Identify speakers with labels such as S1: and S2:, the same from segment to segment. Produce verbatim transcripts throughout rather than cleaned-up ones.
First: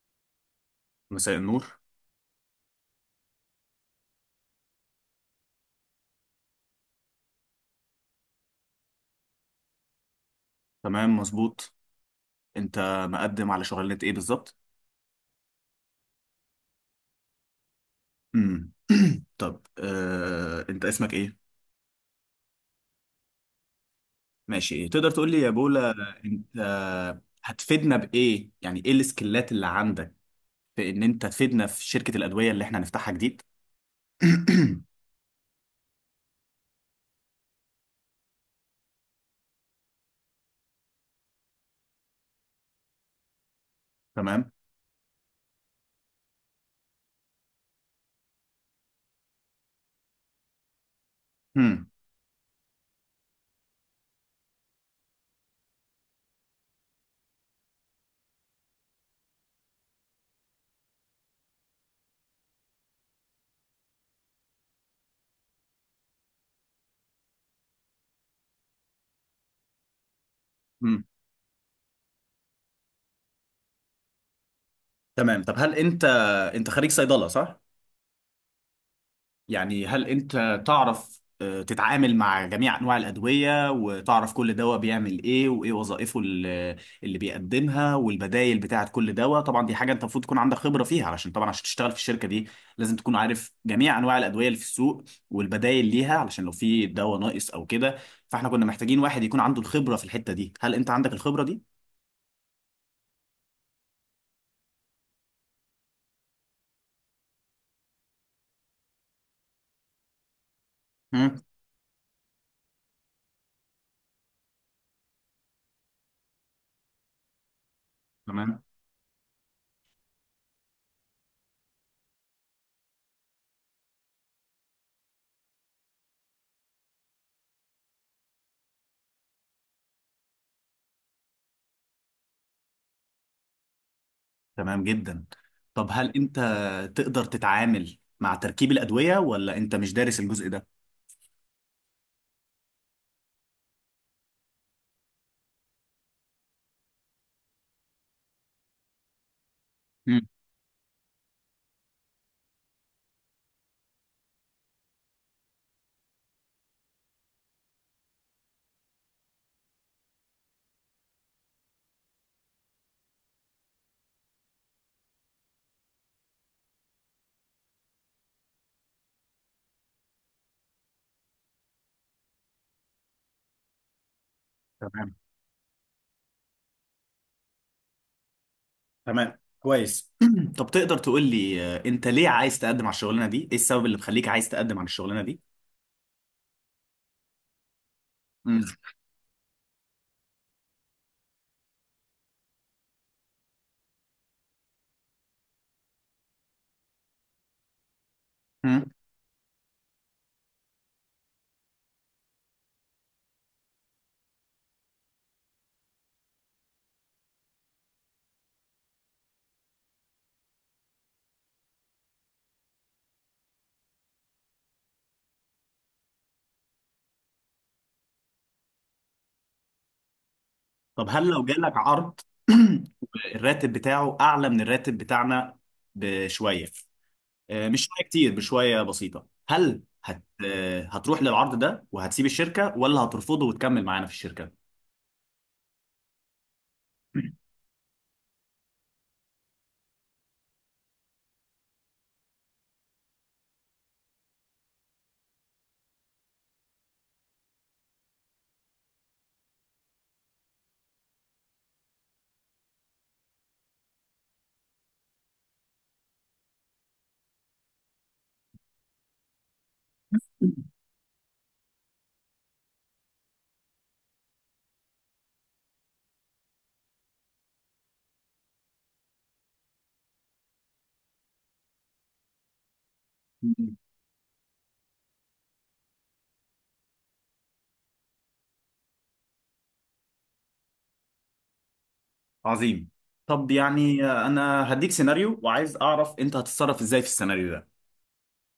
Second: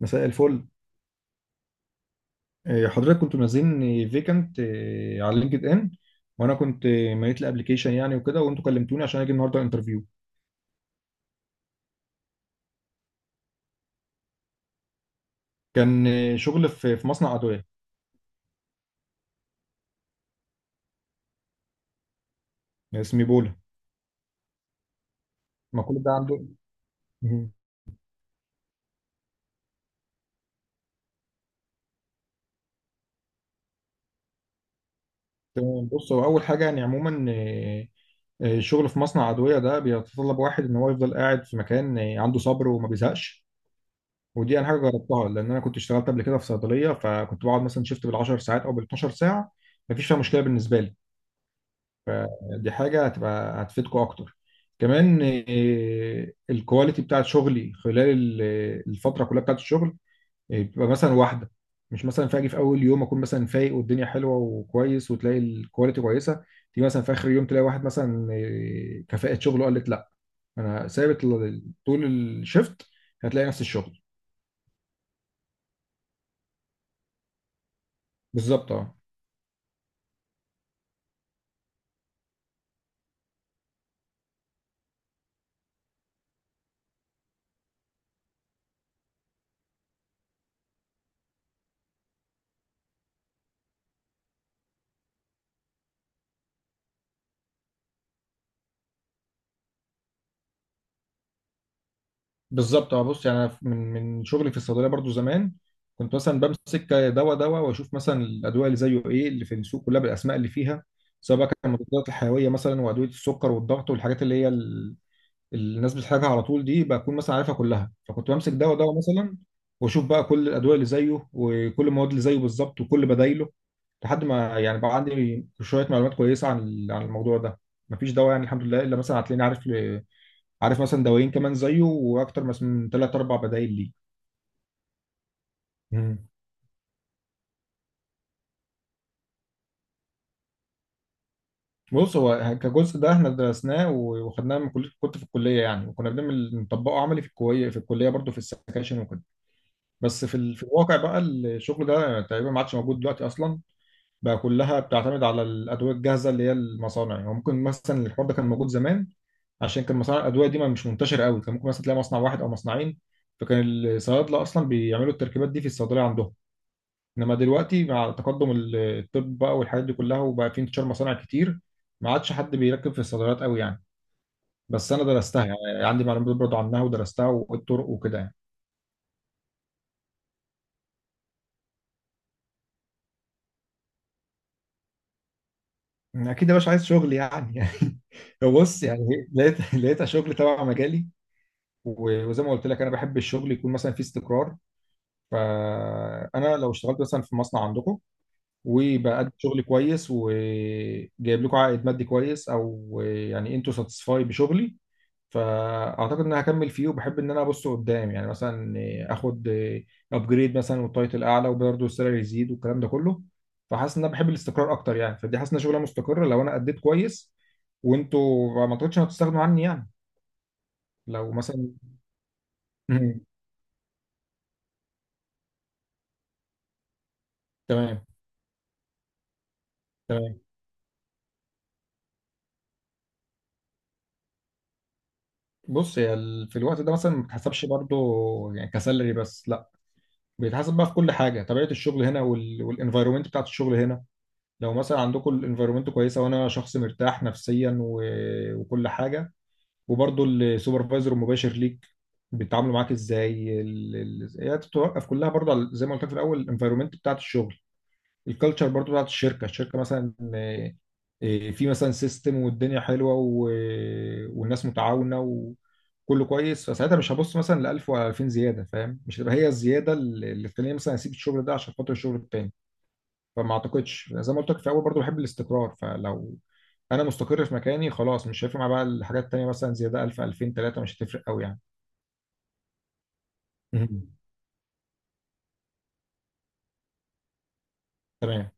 S1: مساء الفل.
S2: مساء النور.
S1: إيه، حضرتك كنتوا منزلين فيكنت على لينكد ان، وانا كنت إيه، مليت الابلكيشن يعني وكده، وانتوا كلمتوني عشان اجي النهارده انترفيو.
S2: تمام مظبوط. انت مقدم على شغلانة ايه بالظبط؟
S1: كان إيه، شغل في في مصنع ادويه.
S2: امم طب، آه، انت اسمك ايه؟
S1: اسمه بولا.
S2: ماشي، ايه تقدر تقول لي يا
S1: ما
S2: بولا؟
S1: كل ده عنده.
S2: انت
S1: مهم.
S2: هتفيدنا بايه؟ يعني ايه السكيلات اللي عندك في ان انت تفيدنا في شركة الأدوية اللي احنا هنفتحها جديد؟
S1: تمام، بص، هو اول حاجه يعني عموما، إيه، إيه، الشغل في مصنع ادويه ده بيتطلب واحد ان هو يفضل قاعد في مكان، إيه، عنده صبر وما بيزهقش.
S2: تمام.
S1: ودي انا حاجه جربتها، لان انا كنت اشتغلت قبل كده في صيدليه، فكنت بقعد مثلا شيفت بالعشر ساعات او بالاتناشر ساعه. مفيش فيها مشكله بالنسبه لي.
S2: امم
S1: فدي حاجة هتبقى هتفيدكم أكتر. كمان، آه، الكواليتي بتاعت شغلي خلال ال- الفترة كلها بتاعت الشغل، آه، بتبقى مثلا واحدة. مش مثلا فاجي في أول يوم أكون مثلا فايق والدنيا حلوة وكويس وتلاقي الكواليتي كويسة، تيجي مثلا في آخر يوم تلاقي واحد مثلا، آه، كفاءة شغله قالت لأ. أنا
S2: امم
S1: ثابت ل- طول الشفت، هتلاقي نفس الشغل
S2: تمام. طب هل انت انت خريج صيدلة، صح؟
S1: بالظبط. اه
S2: يعني هل انت تعرف، آه، تتعامل مع جميع انواع الادويه وتعرف كل دواء بيعمل ايه وايه وظائفه، ال- اللي بيقدمها والبدائل بتاعه كل دواء؟ طبعا دي حاجه انت المفروض تكون عندك خبره فيها، علشان طبعا عشان تشتغل في الشركه دي لازم تكون عارف جميع انواع الادويه اللي في السوق والبدائل ليها، علشان لو في دواء ناقص او كده. فاحنا كنا محتاجين واحد يكون عنده الخبره في الحته دي. هل انت عندك الخبره دي؟
S1: بالظبط اه، بص يعني أنا من من شغلي في الصيدليه برضو زمان كنت مثلا بمسك دواء دواء، واشوف مثلا الادويه اللي زيه ايه اللي في السوق كلها بالاسماء اللي فيها، سواء
S2: مم.
S1: بقى كان مضادات الحيويه مثلا وادويه السكر والضغط والحاجات اللي هي ال- الناس بتحتاجها على طول. دي بكون مثلا عارفها كلها، فكنت بمسك
S2: تمام.
S1: دواء دواء مثلا واشوف بقى كل الادويه اللي زيه وكل المواد اللي زيه بالظبط وكل بدايله، لحد ما يعني بقى عندي شويه معلومات كويسه عن ال- عن الموضوع ده. مفيش دواء يعني الحمد لله الا مثلا هتلاقيني عارف عارف مثلا دوايين كمان زيه واكتر، مس- من ثلاث اربع بدايل ليه.
S2: تمام جدا. طب هل
S1: مم.
S2: انت تقدر تتعامل مع تركيب الادويه، ولا انت مش دارس الجزء ده؟
S1: بص، هو كجزء ده احنا درسناه و- وخدناه من كليه، كنت في الكليه يعني، وكنا بنعمل نطبقه عملي في الكليه في الكليه برضه في السكاشن وكده.
S2: مم.
S1: بس في ال... في الواقع بقى الشغل ده تقريبا ما عادش موجود دلوقتي اصلا. بقى كلها بتعتمد على الادويه الجاهزه اللي هي المصانع يعني. ممكن مثلا الحوار ده كان موجود زمان، عشان كان مصانع الادويه دي ما مش منتشر قوي. كان ممكن مثلا تلاقي مصنع واحد او مصنعين، فكان الصيادله اصلا بيعملوا التركيبات دي في الصيدليه عندهم. انما دلوقتي مع تقدم ال- الطب بقى والحاجات دي كلها، وبقى في انتشار مصانع كتير، ما عادش حد بيركب في الصيدليات قوي يعني. بس انا
S2: تمام.
S1: درستها يعني، يعني عندي معلومات برضه عنها ودرستها والطرق وكده.
S2: تمام كويس. طب تقدر تقول لي، آه، انت ليه عايز تقدم على الشغلانه دي؟ ايه السبب اللي مخليك عايز تقدم على الشغلانه دي؟
S1: يعني اكيد يا باشا عايز شغل يعني. يعني
S2: مم.
S1: بص، يعني لقيت لقيت شغل تبع مجالي، و- وزي ما قلت لك انا بحب الشغل يكون مثلا فيه استقرار. فانا لو اشتغلت مثلا في مصنع عندكم،
S2: مم.
S1: وبقدم شغل كويس وجايب لكم عائد مادي كويس، او يعني انتوا ساتسفاي بشغلي، فاعتقد ان انا هكمل فيه. وبحب ان انا ابص قدام يعني، مثلا اخد ابجريد مثلا، والتايتل اعلى وبرضه السالري يزيد والكلام ده كله. فحاسس ان انا بحب الاستقرار اكتر يعني. فدي حاسس ان شغله مستقره، لو انا اديت كويس وانتوا ما اعتقدش إن هتستغنوا عني يعني.
S2: طب هل
S1: لو
S2: لو جالك
S1: مثلا
S2: عرض
S1: مم.
S2: الراتب بتاعه اعلى من الراتب بتاعنا بشويه، آه، مش
S1: تمام،
S2: شويه كتير، بشويه بسيطه، هل هت...
S1: تمام،
S2: آه، هتروح للعرض ده وهتسيب الشركه، ولا هترفضه وتكمل معانا في الشركه؟
S1: بص، هي ال- في الوقت ده مثلا ما بتحسبش برضه يعني كسالري بس، لا بيتحسب بقى في كل حاجه، طبيعه الشغل هنا وال... والانفايرومنت بتاعت الشغل هنا. لو مثلا عندكم الانفايرومنت كويسه، وانا شخص مرتاح نفسيا، و... وكل حاجه، وبرضه السوبرفايزر المباشر ليك بيتعاملوا معاك ازاي، ال... ال... هي بتتوقف كلها برضه على، زي ما قلت لك في الاول، الانفايرومنت بتاعت الشغل، الكالتشر برضو بتاعت الشركه. الشركه مثلا، آه، آه، في مثلا سيستم والدنيا حلوه، و... والناس متعاونه وكله كويس، فساعتها مش هبص مثلا ل ألف ولا ألفين زياده، فاهم؟ مش هتبقى هي الزياده اللي اللي تخليني مثلا اسيب الشغل ده عشان خاطر الشغل التاني. فما
S2: مم.
S1: اعتقدش، زي ما قلت لك في الاول برضو بحب الاستقرار. فلو انا مستقر في مكاني خلاص، مش هيفرق معايا بقى الحاجات التانيه، مثلا زياده ألف ألفين تلاته مش هتفرق قوي يعني.
S2: عظيم. طب يعني،
S1: مم.
S2: آه، انا هديك سيناريو، وعايز اعرف انت هتتصرف ازاي في السيناريو ده.
S1: تمام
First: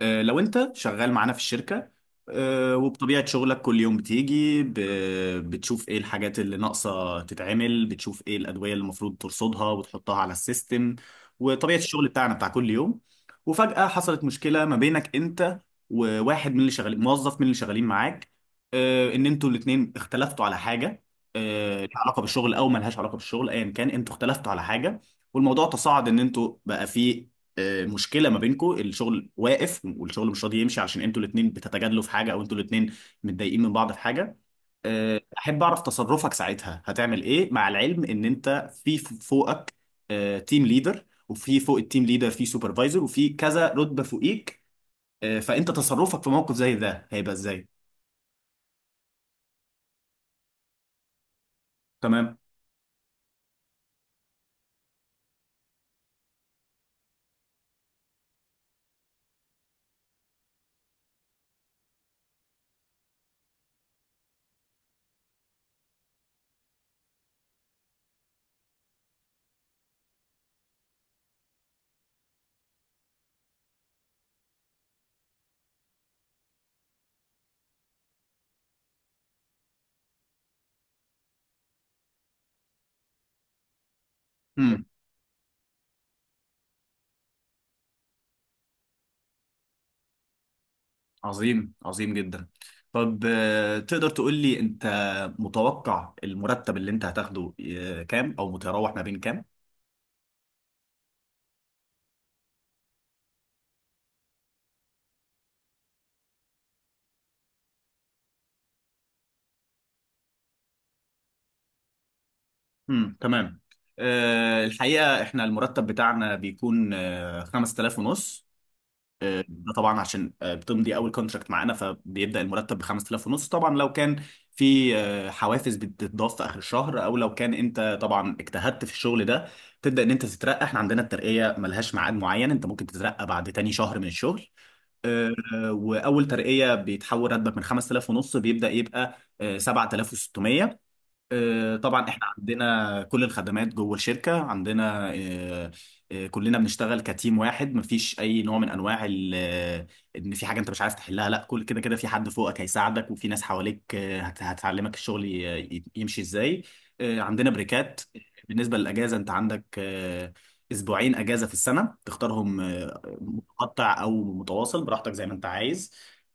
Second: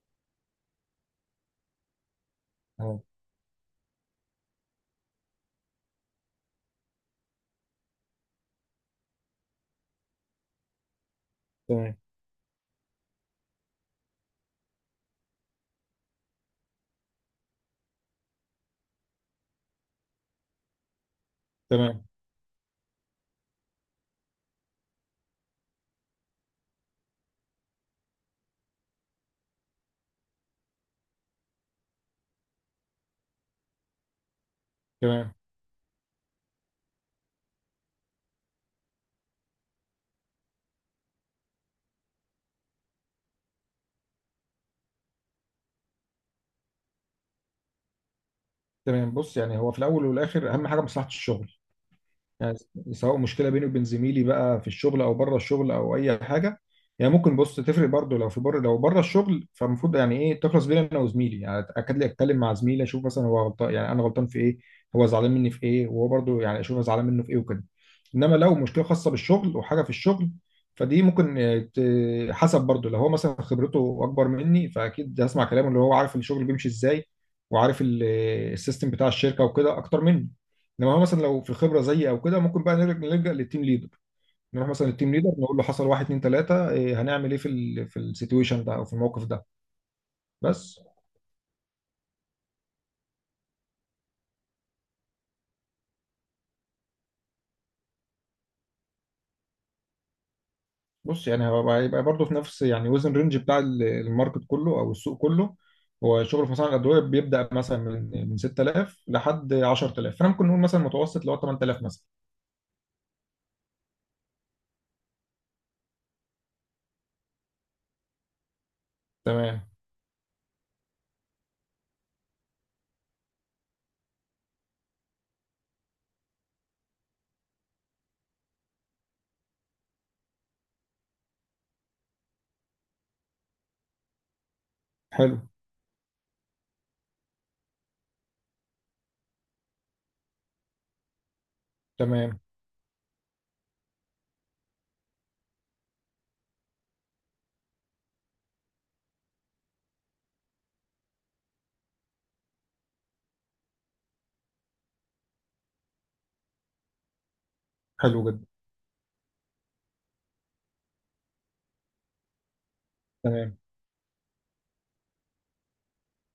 S2: آه، لو انت شغال معانا في الشركة، آه،
S1: اه.
S2: وبطبيعة شغلك كل يوم بتيجي ب- بتشوف ايه الحاجات اللي ناقصة تتعمل، بتشوف ايه الأدوية اللي المفروض ترصدها وتحطها على السيستم، وطبيعة
S1: تمام،
S2: الشغل بتاعنا بتاع كل يوم. وفجأة حصلت مشكلة ما بينك انت، وواحد من اللي شغالين، موظف من اللي شغالين معاك. آه، ان انتوا الاتنين اختلفتوا على حاجة، آه، لها
S1: تمام،
S2: علاقة بالشغل او ملهاش علاقة بالشغل، ايا كان انتوا اختلفتوا على حاجة. والموضوع تصاعد ان انتوا بقى فيه، آه، مشكله ما بينكم، الشغل واقف والشغل مش راضي يمشي عشان انتوا الاثنين بتتجادلوا في حاجه، او انتوا الاثنين متضايقين من بعض في حاجه. آه،
S1: تمام،
S2: احب اعرف تصرفك ساعتها هتعمل ايه، مع العلم ان انت في ف- فوقك تيم ليدر، وفي فوق التيم ليدر في سوبرفايزر، وفي كذا رتبه فوقيك. آه، فانت تصرفك في موقف زي ده هيبقى ازاي؟
S1: تمام، بص يعني، هو في الاول والاخر اهم حاجه مصلحه الشغل
S2: تمام.
S1: يعني. سواء مشكله بيني وبين زميلي بقى في الشغل او بره الشغل او اي حاجه، يعني ممكن بص تفرق برضه. لو في بره، لو بره الشغل، فالمفروض يعني ايه، تخلص بيني انا وزميلي يعني. اكاد لي اتكلم مع زميلي اشوف مثلا، هو غلطان يعني، انا غلطان في ايه، هو زعلان مني في ايه، وهو برضه يعني اشوف أنا زعلان منه في ايه وكده. انما لو مشكله خاصه بالشغل وحاجه في الشغل، فدي ممكن، آه، ت- حسب برضه. لو هو مثلا خبرته اكبر مني، فاكيد هسمع كلامه اللي هو عارف الشغل بيمشي ازاي وعارف ال- السيستم بتاع الشركه وكده اكتر مني. انما هو مثلا لو في الخبره زيي او كده، ممكن بقى نرجع نلجأ للتيم ليدر. نروح
S2: امم.
S1: مثلا للتيم ليدر نقول له حصل واحد اتنين تلاته، إيه هنعمل ايه في ال في السيتويشن ده او في الموقف ده. بس.
S2: عظيم. عظيم جدا. طب آه، تقدر تقول لي انت متوقع المرتب اللي انت هتاخده آه، كام، او متراوح ما بين كام؟
S1: بص يعني، هيبقى هيبقى برضه في نفس يعني وزن، رينج بتاع ال- الماركت كله او السوق كله. هو الشغل في مصانع الادويه بيبدا مثلا من من ستة آلاف لحد عشر آلاف، فانا ممكن نقول مثلا متوسط اللي هو تمن آلاف مثلا.
S2: امم. تمام. آه، الحقيقة احنا المرتب بتاعنا بيكون آه، خمس آلاف ونص.
S1: تمام.
S2: ده طبعا عشان آه، بتمضي اول كونتراكت معانا، فبيبدأ المرتب ب خمسة آلاف ونص. طبعا لو كان في آه، حوافز بتتضاف في اخر الشهر، او لو كان انت طبعا اجتهدت في الشغل ده تبدأ ان انت تترقى. احنا عندنا الترقية ملهاش ميعاد معين، انت ممكن تترقى بعد تاني شهر من الشغل. آه،
S1: حلو.
S2: آه، واول ترقية بيتحول راتبك من خمس آلاف ونص، بيبدأ يبقى آه، سبعة آلاف وستمية. آه، طبعا احنا
S1: تمام.
S2: عندنا كل الخدمات جوه الشركة. عندنا آه، آه، كلنا بنشتغل كتيم واحد، مفيش اي نوع من انواع ال- آه، ان في حاجة انت مش عايز تحلها، لا، كل كده كده في حد فوقك هيساعدك، وفي ناس حواليك آه، هت- هتعلمك الشغل ي- ي- يمشي ازاي. آه، عندنا بريكات.
S1: حلو جدا.
S2: بالنسبة للأجازة انت عندك، آه، اسبوعين أجازة في السنة تختارهم، آه،
S1: تمام،
S2: متقطع او متواصل، براحتك زي ما انت عايز.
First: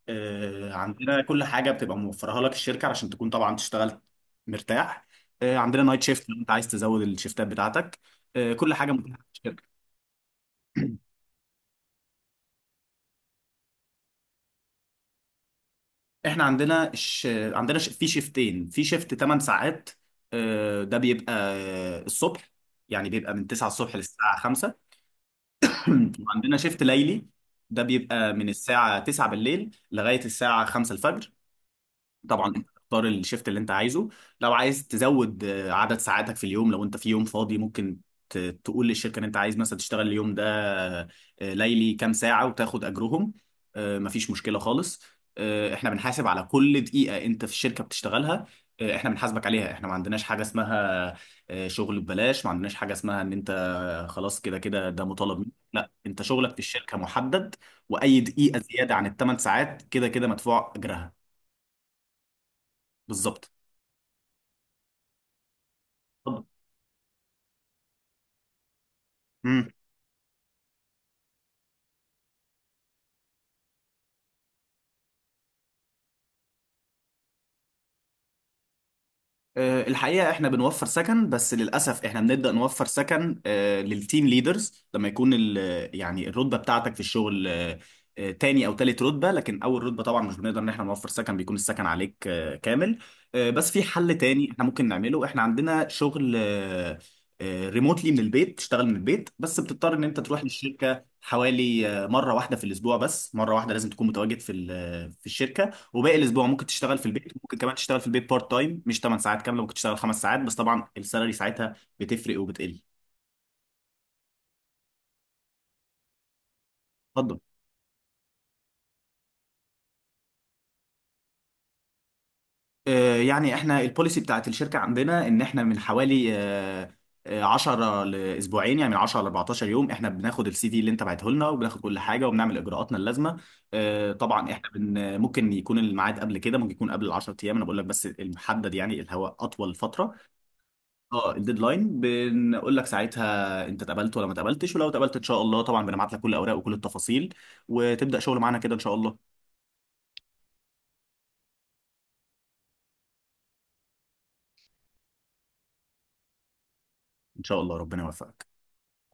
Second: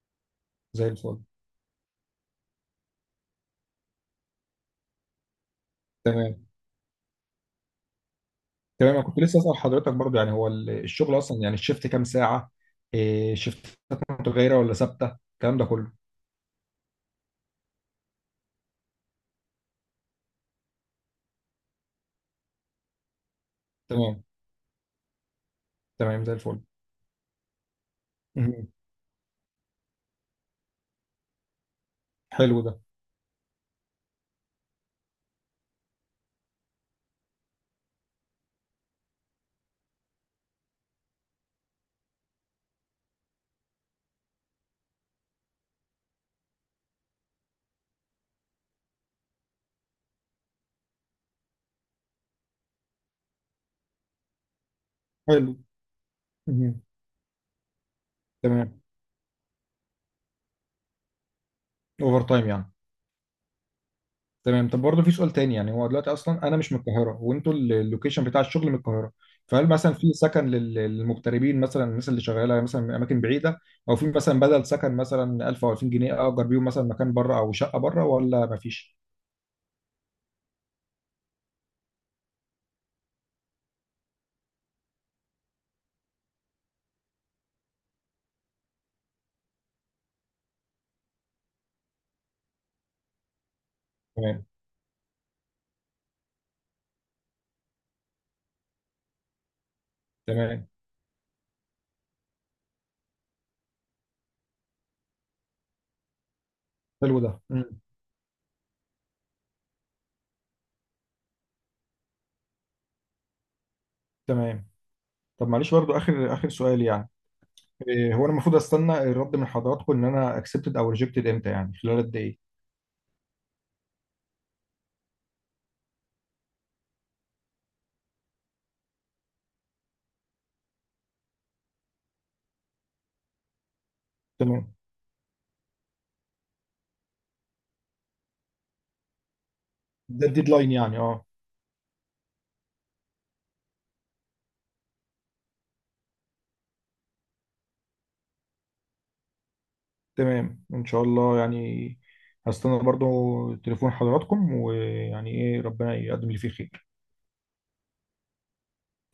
S2: آه،
S1: زي الفل.
S2: عندنا كل حاجة بتبقى موفرها لك الشركة عشان تكون طبعا تشتغل مرتاح. آه، عندنا نايت شيفت لو
S1: تمام.
S2: انت عايز تزود الشيفتات بتاعتك. آه، كل حاجه
S1: تمام، انا
S2: متاحه
S1: كنت
S2: في
S1: لسه اسال
S2: الشركه.
S1: حضرتك برضه يعني، هو ال- الشغل اصلا يعني الشيفت كام ساعه؟ إيه شيفتات متغيره ولا ثابته الكلام ده كله؟
S2: احنا عندنا ش... عندنا ش... في شيفتين. في شيفت ثمان ساعات، آه، ده بيبقى آه، الصبح، يعني بيبقى من تسعة الصبح
S1: تمام.
S2: للساعه خمسة.
S1: تمام، زي
S2: وعندنا
S1: الفل.
S2: شيفت ليلي، ده بيبقى من
S1: مهم.
S2: الساعه تسعة بالليل لغايه الساعه خمسة الفجر. طبعا
S1: حلو
S2: انت
S1: ده.
S2: تختار الشيفت اللي انت عايزه. لو عايز تزود آه، عدد ساعاتك في اليوم، لو انت في يوم فاضي ممكن ت- تقول للشركه ان انت عايز مثلا تشتغل اليوم ده آه، ليلي كام ساعه، وتاخد اجرهم. آه، مفيش مشكله خالص. آه، احنا بنحاسب على كل دقيقه انت في الشركه بتشتغلها. آه، احنا بنحاسبك عليها. احنا ما عندناش حاجه اسمها آه، شغل ببلاش، ما عندناش حاجه اسمها ان انت آه، خلاص كده كده ده مطالب منك،
S1: حلو.
S2: لا، انت شغلك في
S1: مهم.
S2: الشركه محدد. واي دقيقه
S1: تمام.
S2: زياده عن الثمان ساعات كده كده مدفوع اجرها.
S1: اوفر تايم يعني.
S2: بالظبط.
S1: تمام. طب برضه في سؤال تاني يعني، هو دلوقتي
S2: اتفضل.
S1: اصلا انا مش من القاهره، وانتوا ال- اللوكيشن بتاع الشغل من القاهره. فهل
S2: مم.
S1: مثلا في سكن لل- للمغتربين مثلا، الناس اللي شغاله مثلا من اماكن بعيده؟ او في مثلا بدل سكن مثلا ألف او ألفين جنيه اجر بيهم مثلا مكان بره او شقه بره، ولا مفيش؟
S2: آه، الحقيقة احنا بنوفر سكن، بس للأسف احنا بنبدأ نوفر سكن آه، للتيم ليدرز لما يكون ال- يعني الرتبة بتاعتك في الشغل، آه، آه، تاني أو تالت رتبة. لكن أول رتبة طبعا مش بنقدر إن احنا نوفر سكن، بيكون السكن عليك آه، كامل. آه، بس في حل
S1: تمام.
S2: تاني احنا ممكن نعمله. احنا عندنا شغل ريموتلي من البيت، تشتغل من البيت، بس بتضطر إن أنت تروح
S1: تمام.
S2: للشركة حوالي آه، مرة واحدة في الأسبوع، بس مرة واحدة لازم تكون متواجد في ال- آه، في الشركة. وباقي الاسبوع ممكن تشتغل في
S1: حلو ده.
S2: البيت، ممكن كمان تشتغل في البيت بارت تايم مش تمن ساعات كامله، ممكن تشتغل خمس ساعات بس، طبعا السالري ساعتها بتفرق وبتقل.
S1: تمام. طب معلش برضو اخر اخر سؤال يعني،
S2: اتفضل.
S1: إيه هو انا المفروض استنى الرد من حضراتكم ان انا اكسبتد او ريجكتد امتى يعني، خلال قد ايه؟
S2: آه يعني احنا البوليسي بتاعت الشركه عندنا ان احنا من حوالي آه آه، عشر لاسبوعين، يعني من عشر ل اربعتاشر يوم احنا بناخد السي في اللي انت بعته لنا، وبناخد كل حاجه وبنعمل اجراءاتنا اللازمه. آه طبعا احنا
S1: تمام.
S2: بن ممكن يكون الميعاد قبل كده، ممكن يكون قبل ال عشر ايام، انا بقول لك بس المحدد يعني اللي هو اطول فتره.
S1: ده الديدلاين يعني اه.
S2: اه، الديدلاين بنقول لك ساعتها انت اتقبلت ولا ما اتقبلتش، ولو اتقبلت ان شاء الله طبعا بنبعت لك كل الاوراق وكل التفاصيل وتبدا شغل معانا كده ان شاء الله.
S1: تمام ان شاء الله يعني، هستنى برضو تليفون حضراتكم، ويعني ايه، ربنا يقدم لي فيه خير.
S2: ان شاء الله. ربنا يوفقك.